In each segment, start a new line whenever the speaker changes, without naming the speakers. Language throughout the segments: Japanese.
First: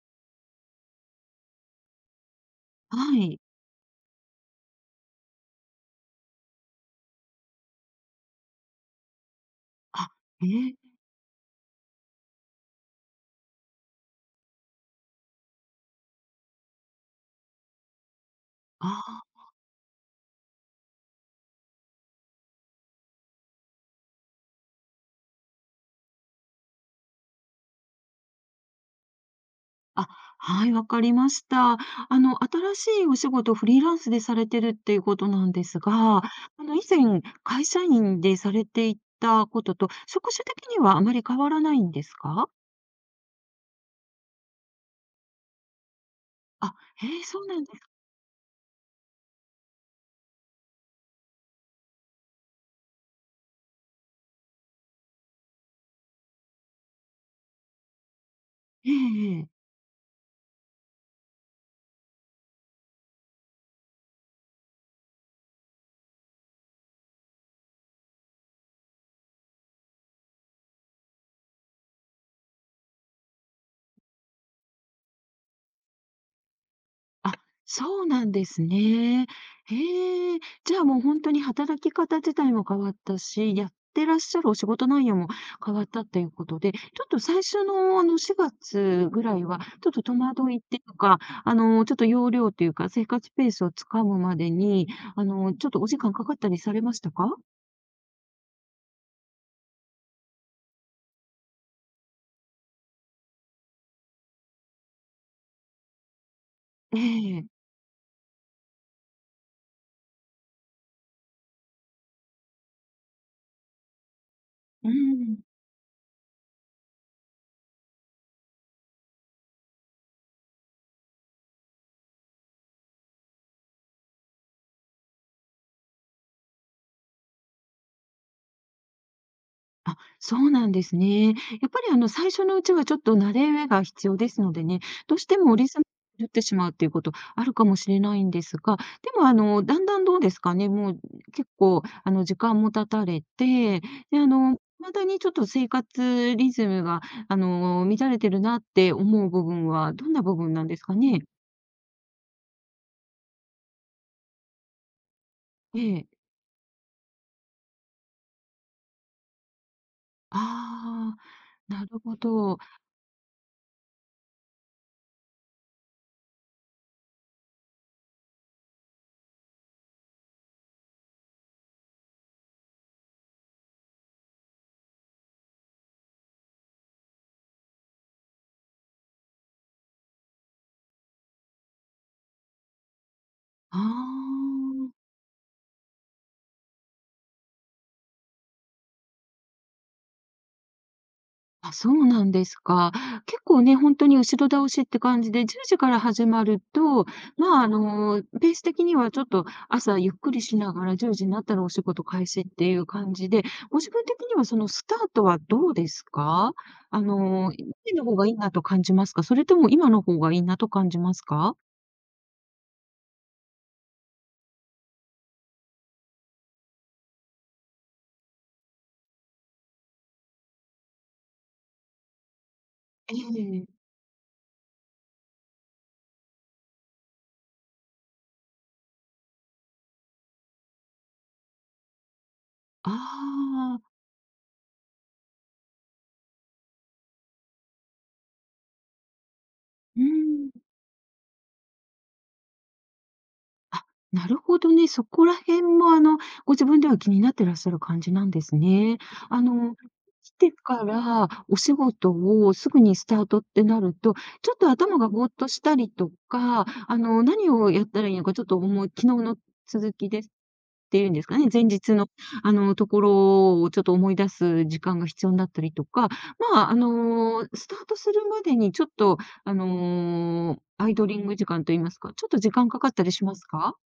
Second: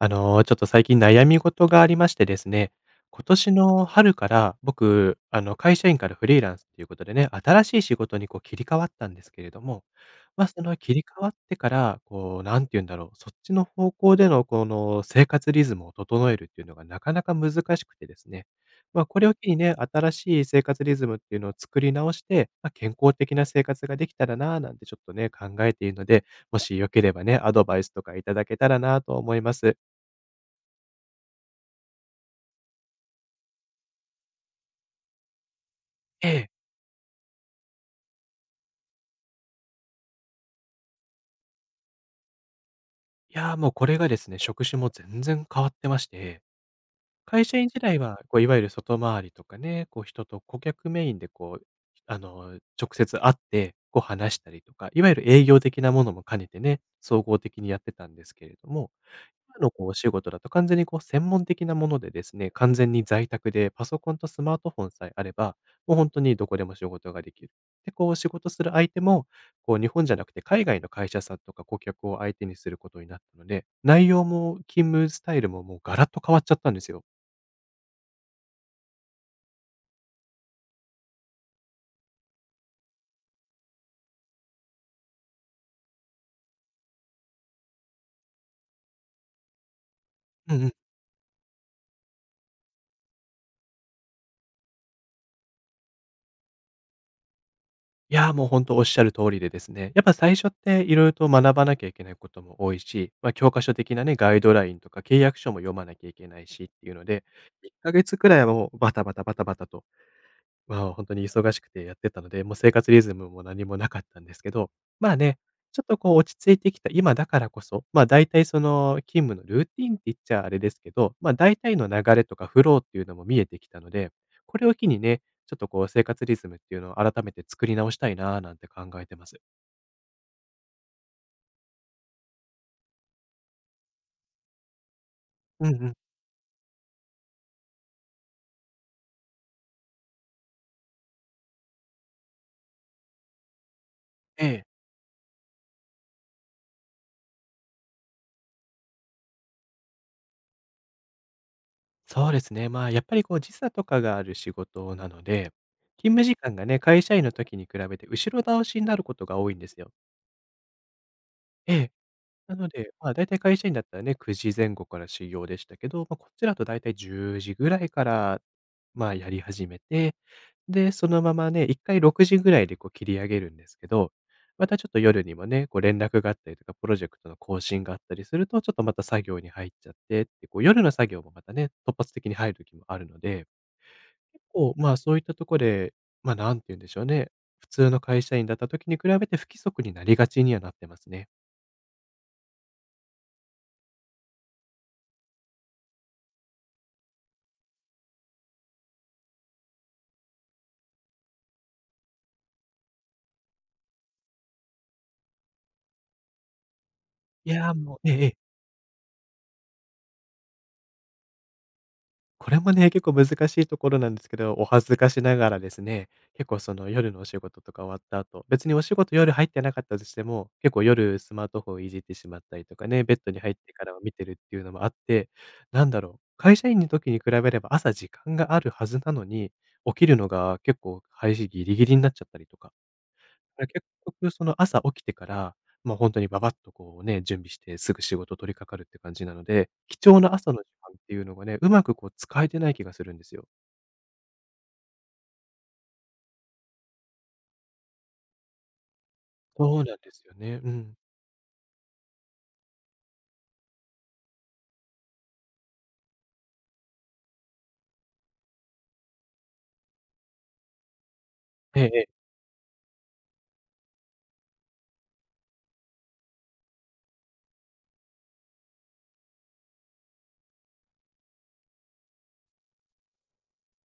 ちょっと最近悩み事がありましてですね、
は
今
い。
年の春から僕、会社員からフリーランスということでね、新しい仕事にこう切り替わったんですけれども、
あ、
ま
え
あ、そ
え、
の切り替わってから、こう、何て言うんだろう、そっちの方向でのこの生活リズムを整えるっていうのがなかなか難しくてですね、まあ、これを
あ
機にね、新しい生活リズムっていうのを作り直して、まあ、健康的な生活ができたらなぁなんてちょっとね、考えているので、もしよければね、アドバイスとかいただけたらなぁと思います。
あ、あ、はい、わかりました。新しいお仕事、フリーランスでされてるっていうことなんですが、
ええ。
以前、会社員でされていたことと、職種的にはあまり変わらないんですか？
いや、もうこれがですね、職種も全然変わってまして、
へえ、そ
会
う
社
なん
員
で
時
す。
代は、こう、いわゆる外回りとかね、こう、人と顧客メインで、こう、直接会って、こう、話したりとか、いわゆる営業的なものも兼ねてね、総合的にやってたんですけれども、
ええええ。
今のこうお仕事だと完全にこう専門的なものでですね、完全に在宅でパソコンとスマートフォンさえあれば、もう本当にどこでも仕事ができる。で、こう仕事する相手も、こう日本じゃなくて海外の会社さんとか顧客を相手にすることになったので、内容も勤務スタイルももうガラッと変わっちゃったんですよ。
あ、そうなんですね。へえ。じゃあもう本当に働き方自体も変わったし、やってらっしゃるお仕事内容も変わったっていうことで、ちょっと最初の4月ぐらいは、ちょっと戸惑
う
いっ
んうん。
ていうか、ちょっと要領っていうか、生活ペースをつかむまでに、ちょっとお時間かかったりされましたか？
いや、もう本当おっしゃる通りでですね、やっぱ最初って色々と学ばなきゃいけないことも多いし、まあ、教科書的なね、ガイドラインとか契約書も読まなきゃいけないしっていう
え
ので、
え。
1ヶ月くらいはもうバタバタバタバタと、まあ、本当に忙しくてやってたので、もう生活リズムも何もなかったんですけど、
う
まあ
ん。
ね、ちょっとこう落ち着いてきた今だからこそ、ま、大体その勤務のルーティンって言っちゃあれですけど、ま、大体の流れとかフローっていうのも見えてきたので、これを機にね、ちょっとこう生活リズムっていうのを改めて作り直したいなーなんて考えてます。
あ、そうなんですね。やっぱり最初のうちはちょっと慣れ上が必要ですのでね、どうしてもリ
うん
ズム
うん。
に狂ってしまうっていうことあるかもしれないんですが、でもだんだんどうですかね、もう結構時間も経たれて、で、
ええ。
まだにちょっと生活リズムが乱れてるなって思う部分はどんな部分なんですかね？
そうですね、まあ、やっぱりこう時差とかがある仕事なので、
ええ。
勤務時間がね、会社員の時に比べて後ろ倒しになることが多いんですよ。
ああ、
え
な
え。
るほど。
なの
あ
で、まあ、大体会社員だったらね、9時前後から始業でしたけど、まあ、こっちだと大体10時ぐらいから、まあ、やり始めて、で、そのままね、1回6時ぐらいでこう切り上げるんですけど、またちょっと夜にもね、こう連絡があったりとか、プロジェクトの更新があったりすると、ちょっとまた作業に入っちゃってって、こう夜の作業もまたね、突発的に入る時もあるので、
あ。
結構、まあ、そういったところで、ま、んて言うんでしょうね、普通の会社員だった時に比べて不規則になりがちにはなってますね。
あ、そうなんですか。結構ね、本当に後ろ倒しって感じで、10時から始まると、ペース的にはちょっと朝ゆっくりしながら10時になったらお仕事開始っていう感じで、ご自分的にはそのスタートはどうですか？あ
い
の、前
や、もう
の
え
方
ええ
がいい
え。
なと感じますか？それとも今の方がいいなと感じますか？
これもね、結構難しいところなんですけど、お恥ずかしながらですね、結構その夜のお仕事とか終わった後、別にお仕事夜入ってなかったとしても、結構夜スマートフォンいじってしまったりとかね、ベ
え
ッドに入っ
え。
てからは見てるっていうのもあって、なんだろう、会社員の時に比べれば朝時間があるはずなのに、起きるのが結構、配信ギリギリになっちゃったりとか。
あ
だから結
あ、
局その朝起きてから、もう本当にババッとこうね、準備してすぐ仕事取り掛かるって感じなので、貴
う
重な
ん。
朝の時間っていうのがね、うまくこう使えてない気がするんですよ。
あ、なるほどね。そこら辺も、ご自分では気になってらっしゃる感じなんですね。あ
そ
の、
うなんです
来
よ
て
ね。う
か
ん。
らお仕事をすぐにスタートってなると、ちょっと頭がぼーっとしたりとか、何をやったらいいのか、ちょっと思い昨日の続きですっていうんですかね、前日
え
の、
え、
ところをちょっと思い出す時間が必要になったりとか、スタートするまでにちょっとアイドリング時間と言いますか、ちょっと時間かかったりしますか？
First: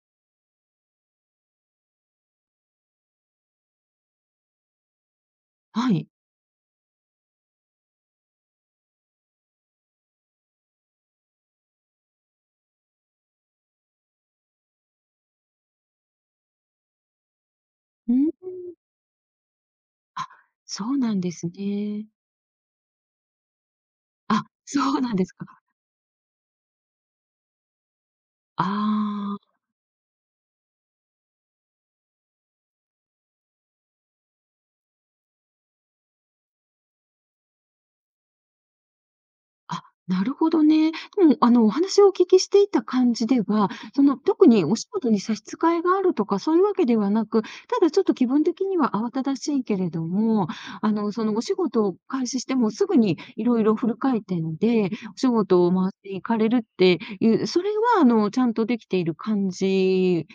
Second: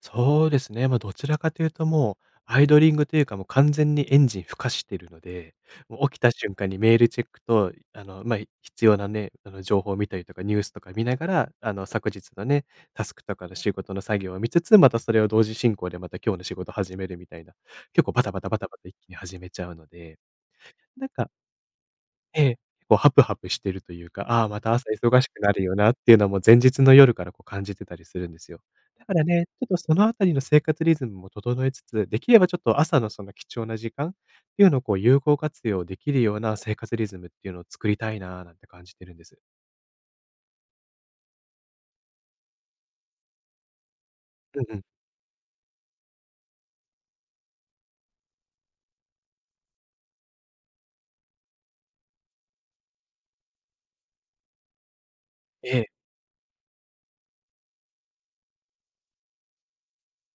そうですね。まあ、どちらかというともう、アイドリングというか、もう完全にエンジンふかしてるので、
は
も
い。
う起きた瞬間にメールチェックと、まあ、必要なね、情報を見たりとか、ニュースとか見ながら、昨日のね、タスクとかの仕事の作業を見つつ、またそれを同時進行でまた今日の仕事始めるみたいな、結構
う
バタ
ん。
バタバタバタ一気に始めちゃうので、
あ、そう
なん
なん
か
ですね。
ええ、こうハプハプしてるというか、あ
あ、
あ、また朝
そうなん
忙
で
し
す
く
か。
なるよなっていうのはもう前日の夜からこう感じてたりするんですよ。
あ
だからね、ち
あ。
ょっとそのあたりの生活リズムも整えつつ、できればちょっと朝のその貴重な時間っていうのをこう有効活用できるような生活リズムっていうのを作りたいなあなんて感じてるんです。
あ、なるほどね。でも、お話をお聞きしていた感じでは、その、特
うん
に
う
お
ん。
仕事に差し支えがあるとか、そういうわけではなく、ただちょっと気分的には慌ただしいけれども、お仕事を開始してもすぐにいろいろフル回転で、お仕事を
ええ。
回していかれるっていう、それは、ちゃんとできている感じ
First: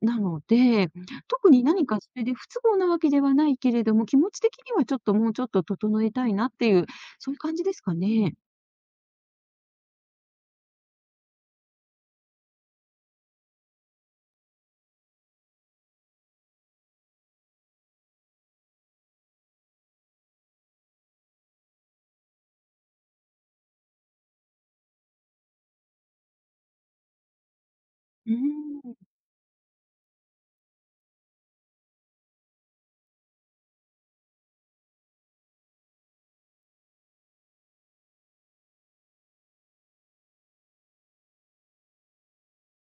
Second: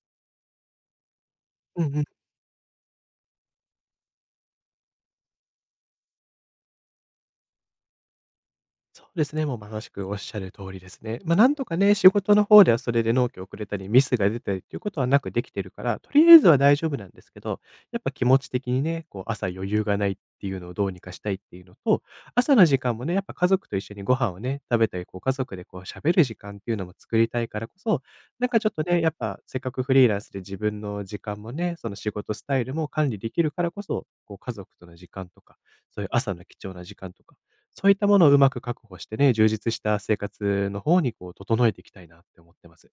なので、特に
う
何
ん
か
うん。
それで不都合なわけではないけれども、気持ち的にはちょっともうちょっと整えたいなっていう、そういう感じですかね。
そうですね、もうまさしくおっしゃる通りですね。まあ、なんとかね、仕事の方ではそれで納期遅れたり、ミスが出たりっていうことはなくできてるから、とりあえずは大丈夫なんですけど、やっぱ気持ち的にね、こう朝余裕がないっていうのをどうにかしたいっていうのと、朝の時間もね、やっぱ家族と一緒にご飯をね、食べたり、こう家族でこう喋る時間っていうのも作りたいからこそ、
うー
なんかちょっ
ん、
と
な
ね、やっぱせっかくフリーランスで自分の時間もね、その仕事スタイルも管理できるからこそ、こう家族との時間とか、そういう朝の貴重な時間とか、そういったものをうまく確保してね、充実した生活の方にこう整えていきたいなって思ってます。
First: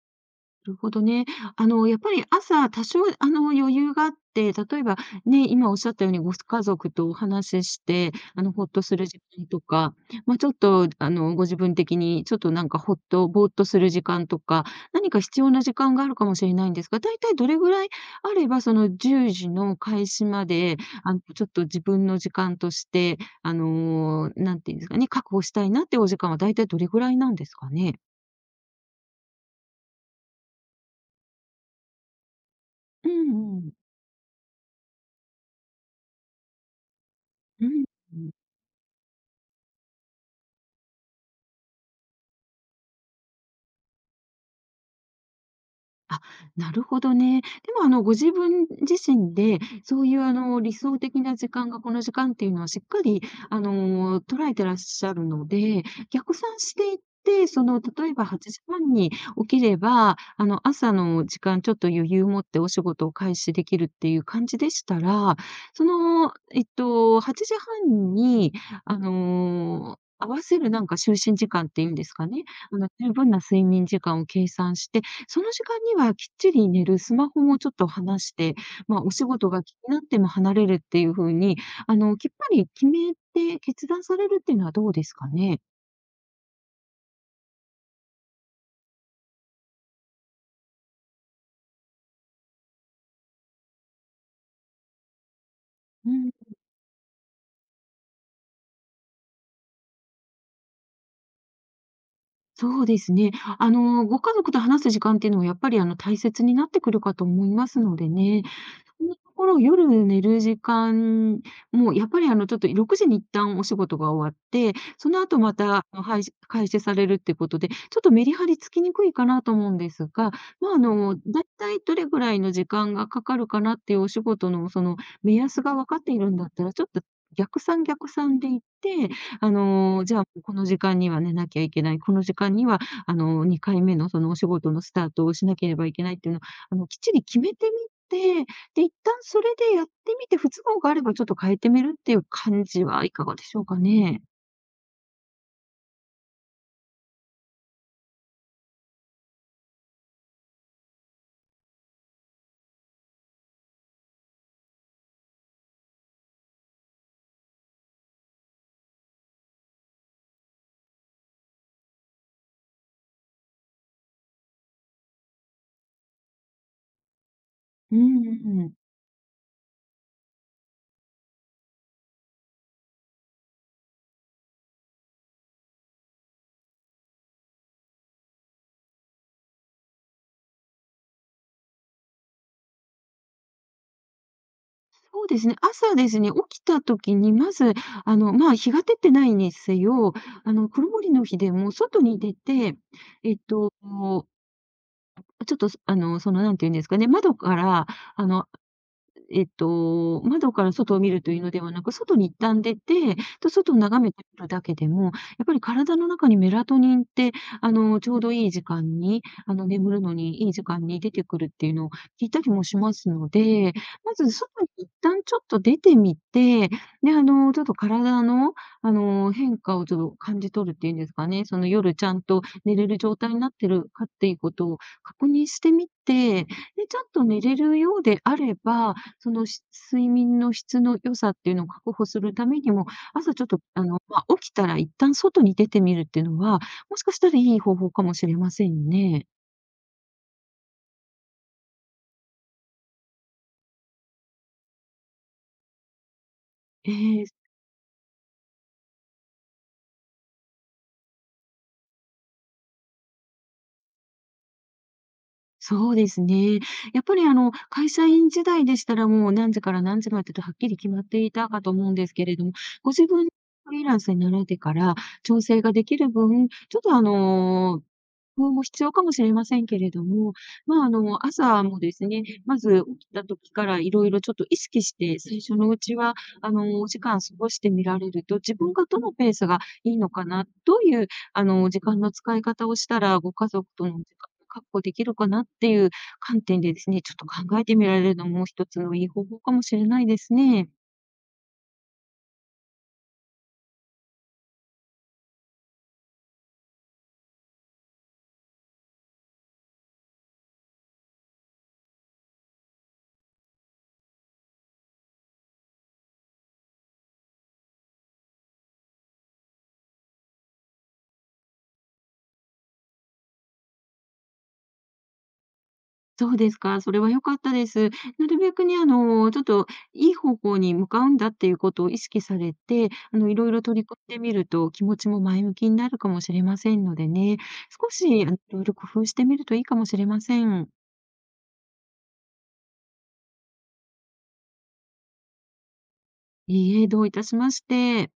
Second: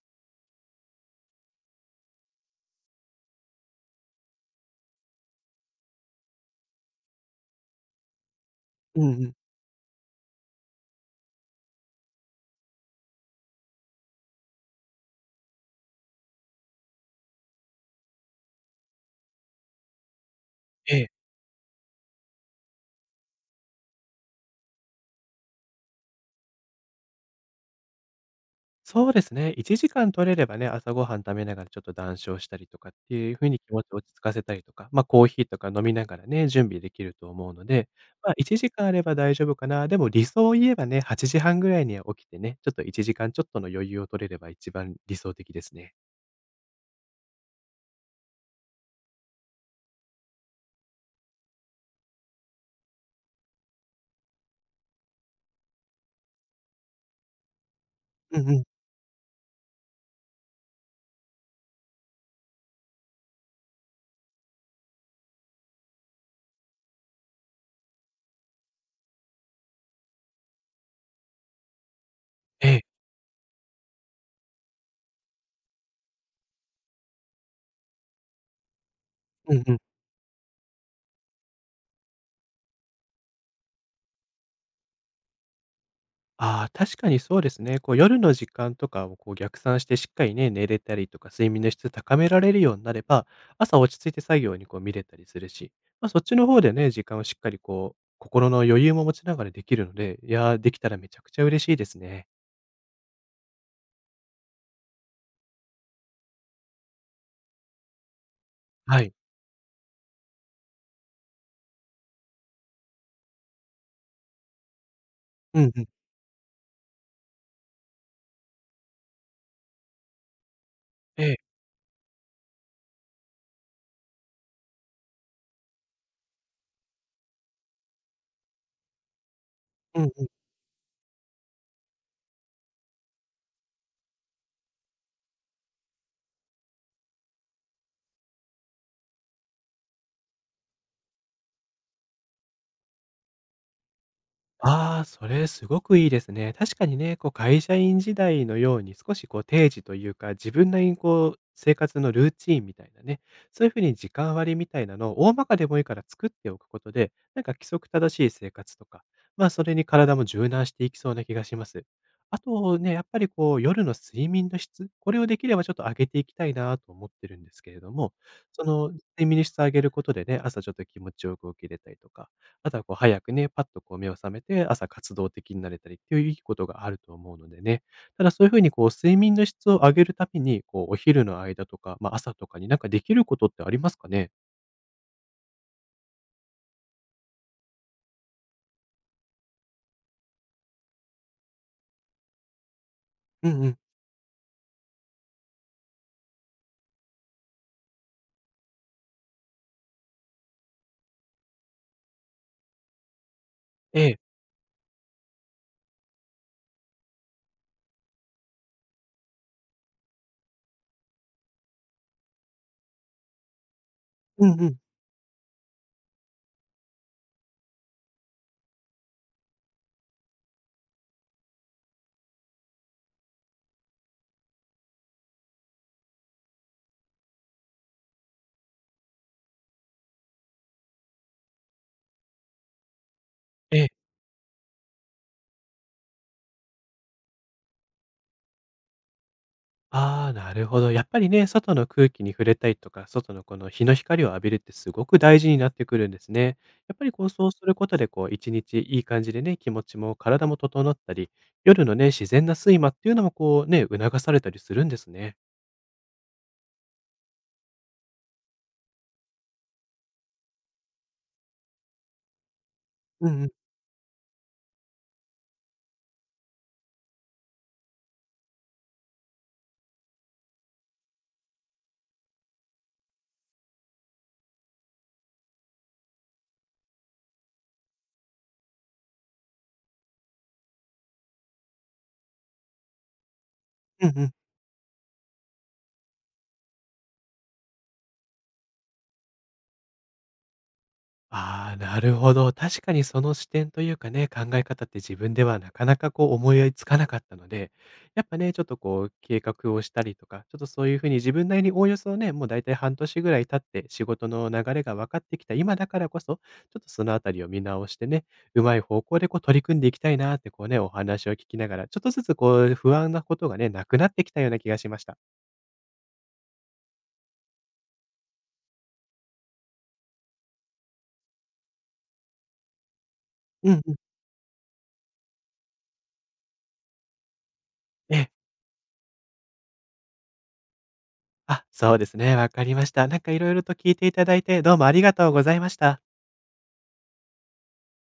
るほどね。やっぱり朝、多少、余裕があって、例えば、ね、今おっしゃったようにご家族とお話しして、ほっとす
う
る
ん
時
うん。
間とか、まあ、ちょっと、あの、ご自分的にちょっとなんかほっとぼーっとする時間とか、何か必要な時間があるかもしれないんですが、大体どれぐらいあれば、その10時の開始まで、
ええ、
ちょっと自分の時間として、なんていうんですかね、確保したいなっていうお時間は大体どれぐらいなんですかね？
そうですね。1時間取れればね、朝ごはん食べながらちょっと談笑したりとかっ
う
ていう風
ん
に
う
気
ん。
持ちを落ち着かせたりとか、ま、コーヒーとか飲みながらね、準備できると思うの
うん、
で、ま、1時間あれば大丈夫かな。でも理想を言えばね、8時半ぐらいには起きてね、ちょっと1時間ちょっとの余裕を取れれば一番理想的ですね。
あ、なるほどね。でもご自分自身で、そういう理想的な時間がこの時間っていうのはしっかり、捉えてらっしゃるので、逆算していって、その、例えば
うん
8
うん。
時半に起きれば、朝の時間ちょっと余裕を持ってお仕事を開始できるっていう感じでしたら、8時半に、合わせるなんか就寝時間っていうんですかね。
ええ。
十分な睡眠時間を計算して、その時間にはきっちり寝る、スマホもちょっと離して、まあ、お仕事
うん
が
う
気
ん。
になっても離れるっていう風に、きっぱり決めて決断されるっていうのはどうですかね？
ああ、確かにそうですね。こう夜の時間とかをこう逆算してしっかりね、寝れたりとか、睡眠の質高められるようになれば、朝落ち着いて作業にこう見れたりするし、まあ、
う
そっ
ん、
ちの方でね、時間をしっかりこう、心の余裕も持ちながらできるので、いやー、できたらめちゃくちゃ嬉しいですね。
そうですね。ご家族と話す時間っていうのはやっぱり、大切になってくるかと思いますのでね。
は
そ
い。
のところ、夜寝る時間も、やっぱりちょっと6時に一旦お仕事が終わって、その後ま
うん
た、
うん。
はいし開始されるってことで、ちょっとメリハリつきにくいかなと思うんですが、
ええ。
だいたいどれぐらいの時間がかかるかなっていうお仕事の、その、目安が分かっているんだったら、ちょっと逆算逆算で言って、
うん
じゃ
う
あ、
ん。
この時間には寝なきゃいけない、この時間には、2回目のそのお仕事のスタートをしなければいけないっていうのを、きっちり決めてみてで、一旦それでやってみて、不都合があればちょっと変えてみるっていう感じはいかがでしょうかね？
ああ、それすごくいいですね。確かにね、こう会社員時代のように少しこう定時というか、自分なりにこう生活のルーチンみたいなね、そういうふうに時間割りみたいなのを大まかでもいいから作っておくことで、なんか規則正しい生活とか、まあそれに体も柔軟していきそうな気がします。あとね、やっぱりこう夜の睡眠の質、これをできればちょっと上げていきたいなと思ってるんですけれど
うん
も、
うん
そ
うん。
の睡眠の質上げることでね、朝ちょっと気持ちよく起きれたりとか、あとはこう早くね、パッとこう目を覚めて、朝活動的になれたりっていういいことがあると思うのでね。ただそういうふうにこう睡眠の質を上げるために、こうお昼の間とか、まあ、朝とかになんかできることってありますかね？
そうですね、朝ですね、起きた時にまず、日が照ってないにせよ、曇りの日でも外に出て、えっ
うんう
と、
ん。
ちょっと、あの、その、なんていうんですかね、窓から、あの、窓から外を見るというのではなく、外に一旦出て、と、外を
え
眺め
え。
てみるだけでも、やっぱり体の中にメラトニンって、ちょうどいい時間に、眠るのにいい時間に出てくるっていうのを聞いたりもしますので、まず
う
外
んうん。
に一旦ちょっと出てみて、で、ちょっと体の、変化をちょっと感じ取るっていうんですかね、その夜ちゃんと寝れる状態になってるかっていうことを確認してみて、で、ちゃんと寝れるようであれば、その、し睡眠の質の良さっていうのを確保するためにも、朝ちょっと、
ええ。
起きたら一旦外に出てみるっていうのは、もしかしたらいい方法かもしれませんね。
ああ、なるほど。やっぱりね、外の空気に触れたりとか、外のこの日の光を浴びるってすごく大事になってくるんですね。や
え
っぱりこ
え、
うそうすることで、こう1日いい感じでね、気持ちも体も整ったり、夜のね、自然な睡魔っていうのもこうね、促されたりするんですね。
そうですね。やっぱり、会社員時代でしたら、もう何時から何時までとはっきり決まっていたかと思うんですけれども、ご自分
うんうん。
フリーランスになられてから調整ができる分、ちょっと、あの、工夫も必要かもしれませんけれども、まあ、朝もですね、まず起きた時からいろいろちょっと意識して、最初のうちは、お時間過ごしてみられると、自分がどのペースがいいのかな、どういう、時間の使い方をしたら、ご家族との時
うん
間
うん。
を確保できるかなっていう観点でですね、ちょっと考えてみられるのも一つのいい方法かもしれないですね。
ああ、なるほど。確かにその視点というかね、考え方って自分ではなかなかこう思いつかなかったので、やっぱね、ちょっとこう計画をしたりとか、ちょっとそういうふうに自分なりにおおよそね、もう大体半年ぐらい経って仕事の流れが分かってきた今だからこそ、ちょっとそのあたりを見直してね、うまい方向でこう取り組んでいきたいなってこうね、お話を聞きながら、ちょっとずつこう不安なことがね、なくなってきたような気がしました。
そうですか、それは良かったです。なるべくね、ちょっといい方向に向かうんだっていうことを意識されて、いろいろ
うん
取り
うん。
組んでみると、気持ちも前向きになるかもしれませんのでね、少
え
し、
え。
いろいろ工夫してみるといいかもしれません。
あ、そうですね。わかりました。なんかいろいろと聞いていただいて、どうもありがとうございました。
いいえ、どういたしまして。